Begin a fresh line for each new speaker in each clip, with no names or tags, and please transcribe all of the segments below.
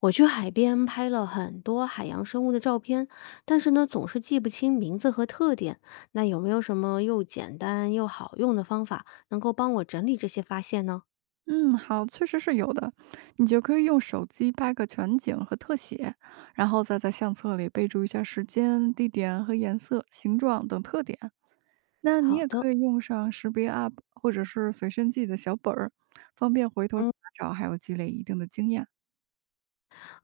我去海边拍了很多海洋生物的照片，但是呢，总是记不清名字和特点。那有没有什么又简单又好用的方法，能够帮我整理这些发现呢？
嗯，好，确实是有的。你就可以用手机拍个全景和特写，然后再在相册里备注一下时间、地点和颜色、形状等特点。那你
好
也
的，
可以用上识别 App 或者是随身记的小本儿，方便回头查
嗯
找，还有积累一定的经验。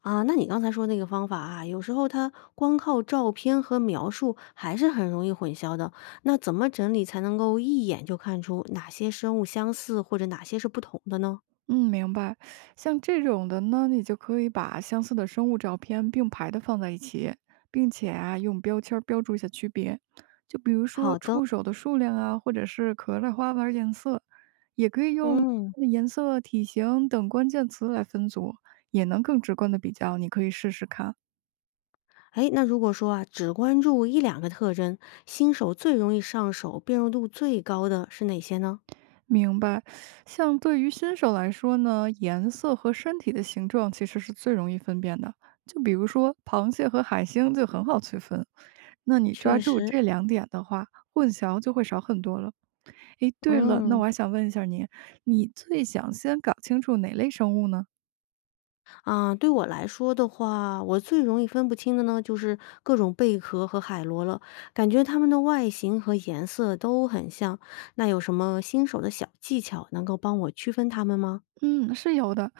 那你刚才说那个方法啊，有时候它光靠照片和描述还是很容易混淆的。那怎么整理才能够一眼就看出哪些生物相似或者哪些是不同的呢？
嗯，明白。像这种的呢，你就可以把相似的生物照片并排的放在一起，并且啊，用标签儿标注一下区别。就比如说
好的，
触手的数量啊，或者是壳的花纹儿颜色，也可以用
嗯。
它的颜色、体型等关键词来分组，也能更直观的比较。你可以试试看。
哎，那如果说啊，只关注一两个特征，新手最容易上手、辨认度最高的是哪些呢？
明白，像对于新手来说呢，颜色和身体的形状其实是最容易分辨的。就比如说螃蟹和海星就很好区分，那你抓
确
住
实，
这两点的话，混淆就会少很多了。诶，对了，那
嗯。
我还想问一下你，你最想先搞清楚哪类生物呢？
啊，对我来说的话，我最容易分不清的呢，就是各种贝壳和海螺了，感觉它们的外形和颜色都很像。那有什么新手的小技巧能够帮我区分它们吗？
嗯，是有的。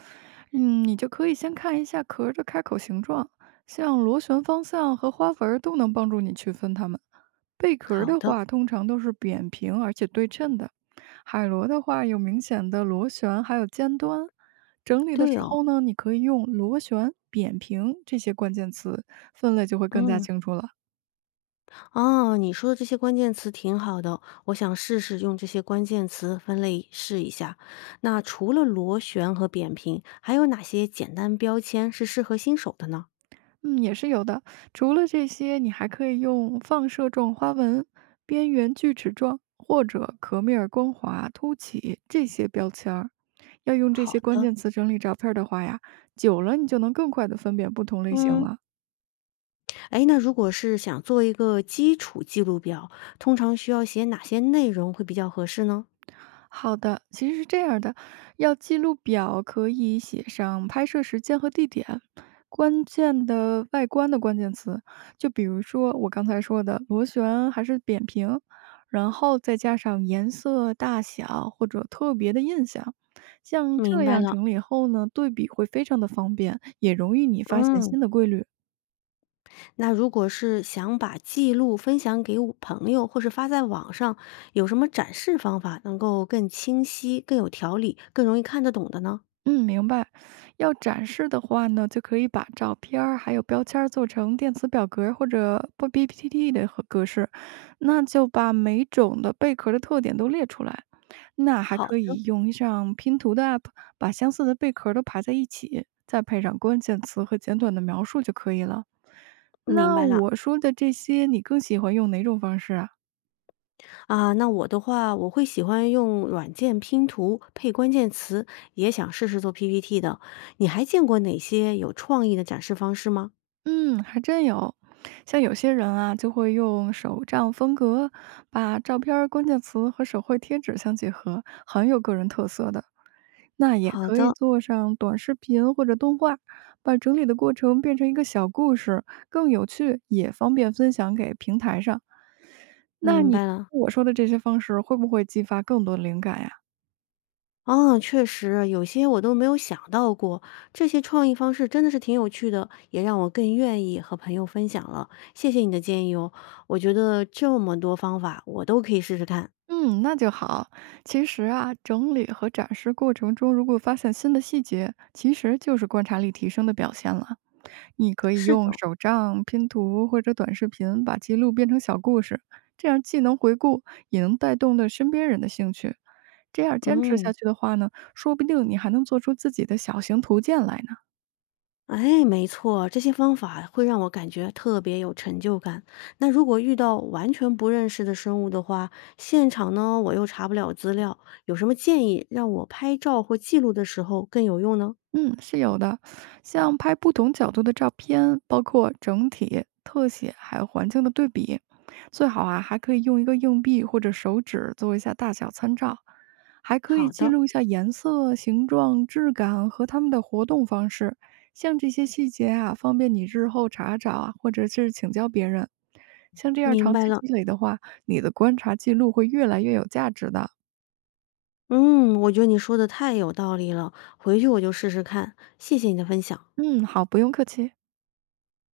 你就可以先看一下壳的开口形状，像螺旋方向和花纹儿都能帮助你区分它们。贝壳儿
好
的
的，
话，通常都是扁平而且对称的；海螺的话，有明显的螺旋，还有尖端。整理的时
对哦，
候呢，你可以用螺旋、扁平这些关键词分类，就会更加
嗯。
清楚了。
哦，你说的这些关键词挺好的，我想试试用这些关键词分类试一下。那除了螺旋和扁平，还有哪些简单标签是适合新手的呢？
嗯，也是有的。除了这些，你还可以用放射状花纹、边缘锯齿状或者壳面儿光滑凸起这些标签儿。要用这
好
些关
的，
键词整理照片儿的话呀，久了你就能更快的分辨不同类型
嗯。
了。
哎，那如果是想做一个基础记录表，通常需要写哪些内容会比较合适呢？
好的，其实是这样的，要记录表可以写上拍摄时间和地点，关键的外观的关键词，就比如说我刚才说的螺旋还是扁平，然后再加上颜色、大小或者特别的印象，像
明
这
白
样
了，
整理后呢，对比会非常的方便，也容易你发现
嗯。
新的规律。
那如果是想把记录分享给我朋友或是发在网上，有什么展示方法能够更清晰、更有条理、更容易看得懂的呢？
嗯，明白。要展示的话呢，就可以把照片儿还有标签儿做成电子表格儿或者不 b p t 的和格式，那就把每种的贝壳儿的特点都列出来。那还
好
可
的，
以用上拼图的 app，把相似的贝壳儿都排在一起，再配上关键词和简短的描述就可以了。
明
那
白了。
我说的这些，你更喜欢用哪种方式啊？
啊，那我的话，我会喜欢用软件拼图配关键词，也想试试做 PPT 的。你还见过哪些有创意的展示方式吗？
嗯，还真有。像有些人啊，就会用手账风格，把照片儿、关键词和手绘贴纸相结合，很有个人特色的。那也
好
可以
的，
做上短视频或者动画，把整理的过程变成一个小故事，更有趣，也方便分享给平台上。那
明
你
白了。
我说的这些方式，会不会激发更多的灵感呀？
哦，确实，有些我都没有想到过，这些创意方式真的是挺有趣的，也让我更愿意和朋友分享了。谢谢你的建议哦，我觉得这么多方法我都可以试试看。
嗯，那就好。其实啊，整理和展示过程中，如果发现新的细节，其实就是观察力提升的表现了。你可以
是
用
的，
手账、拼图或者短视频把记录变成小故事，这样既能回顾，也能带动的身边人的兴趣。这样坚持下
嗯。
去的话呢，说不定你还能做出自己的小型图鉴来呢。
哎，没错，这些方法会让我感觉特别有成就感。那如果遇到完全不认识的生物的话，现场呢我又查不了资料，有什么建议让我拍照或记录的时候更有用呢？
嗯，是有的。像拍不同角度的照片，包括整体、特写，还有环境的对比，最好啊还可以用一个硬币或者手指做一下大小参照，还可以
好
记
的，
录一下颜色、形状、质感和它们的活动方式。像这些细节啊，方便你日后查找啊，或者是请教别人。像这样
明
长
白
期
了。
积累的话，你的观察记录会越来越有价值的。
嗯，我觉得你说的太有道理了，回去我就试试看。谢谢你的分享。
嗯，好，不用客气。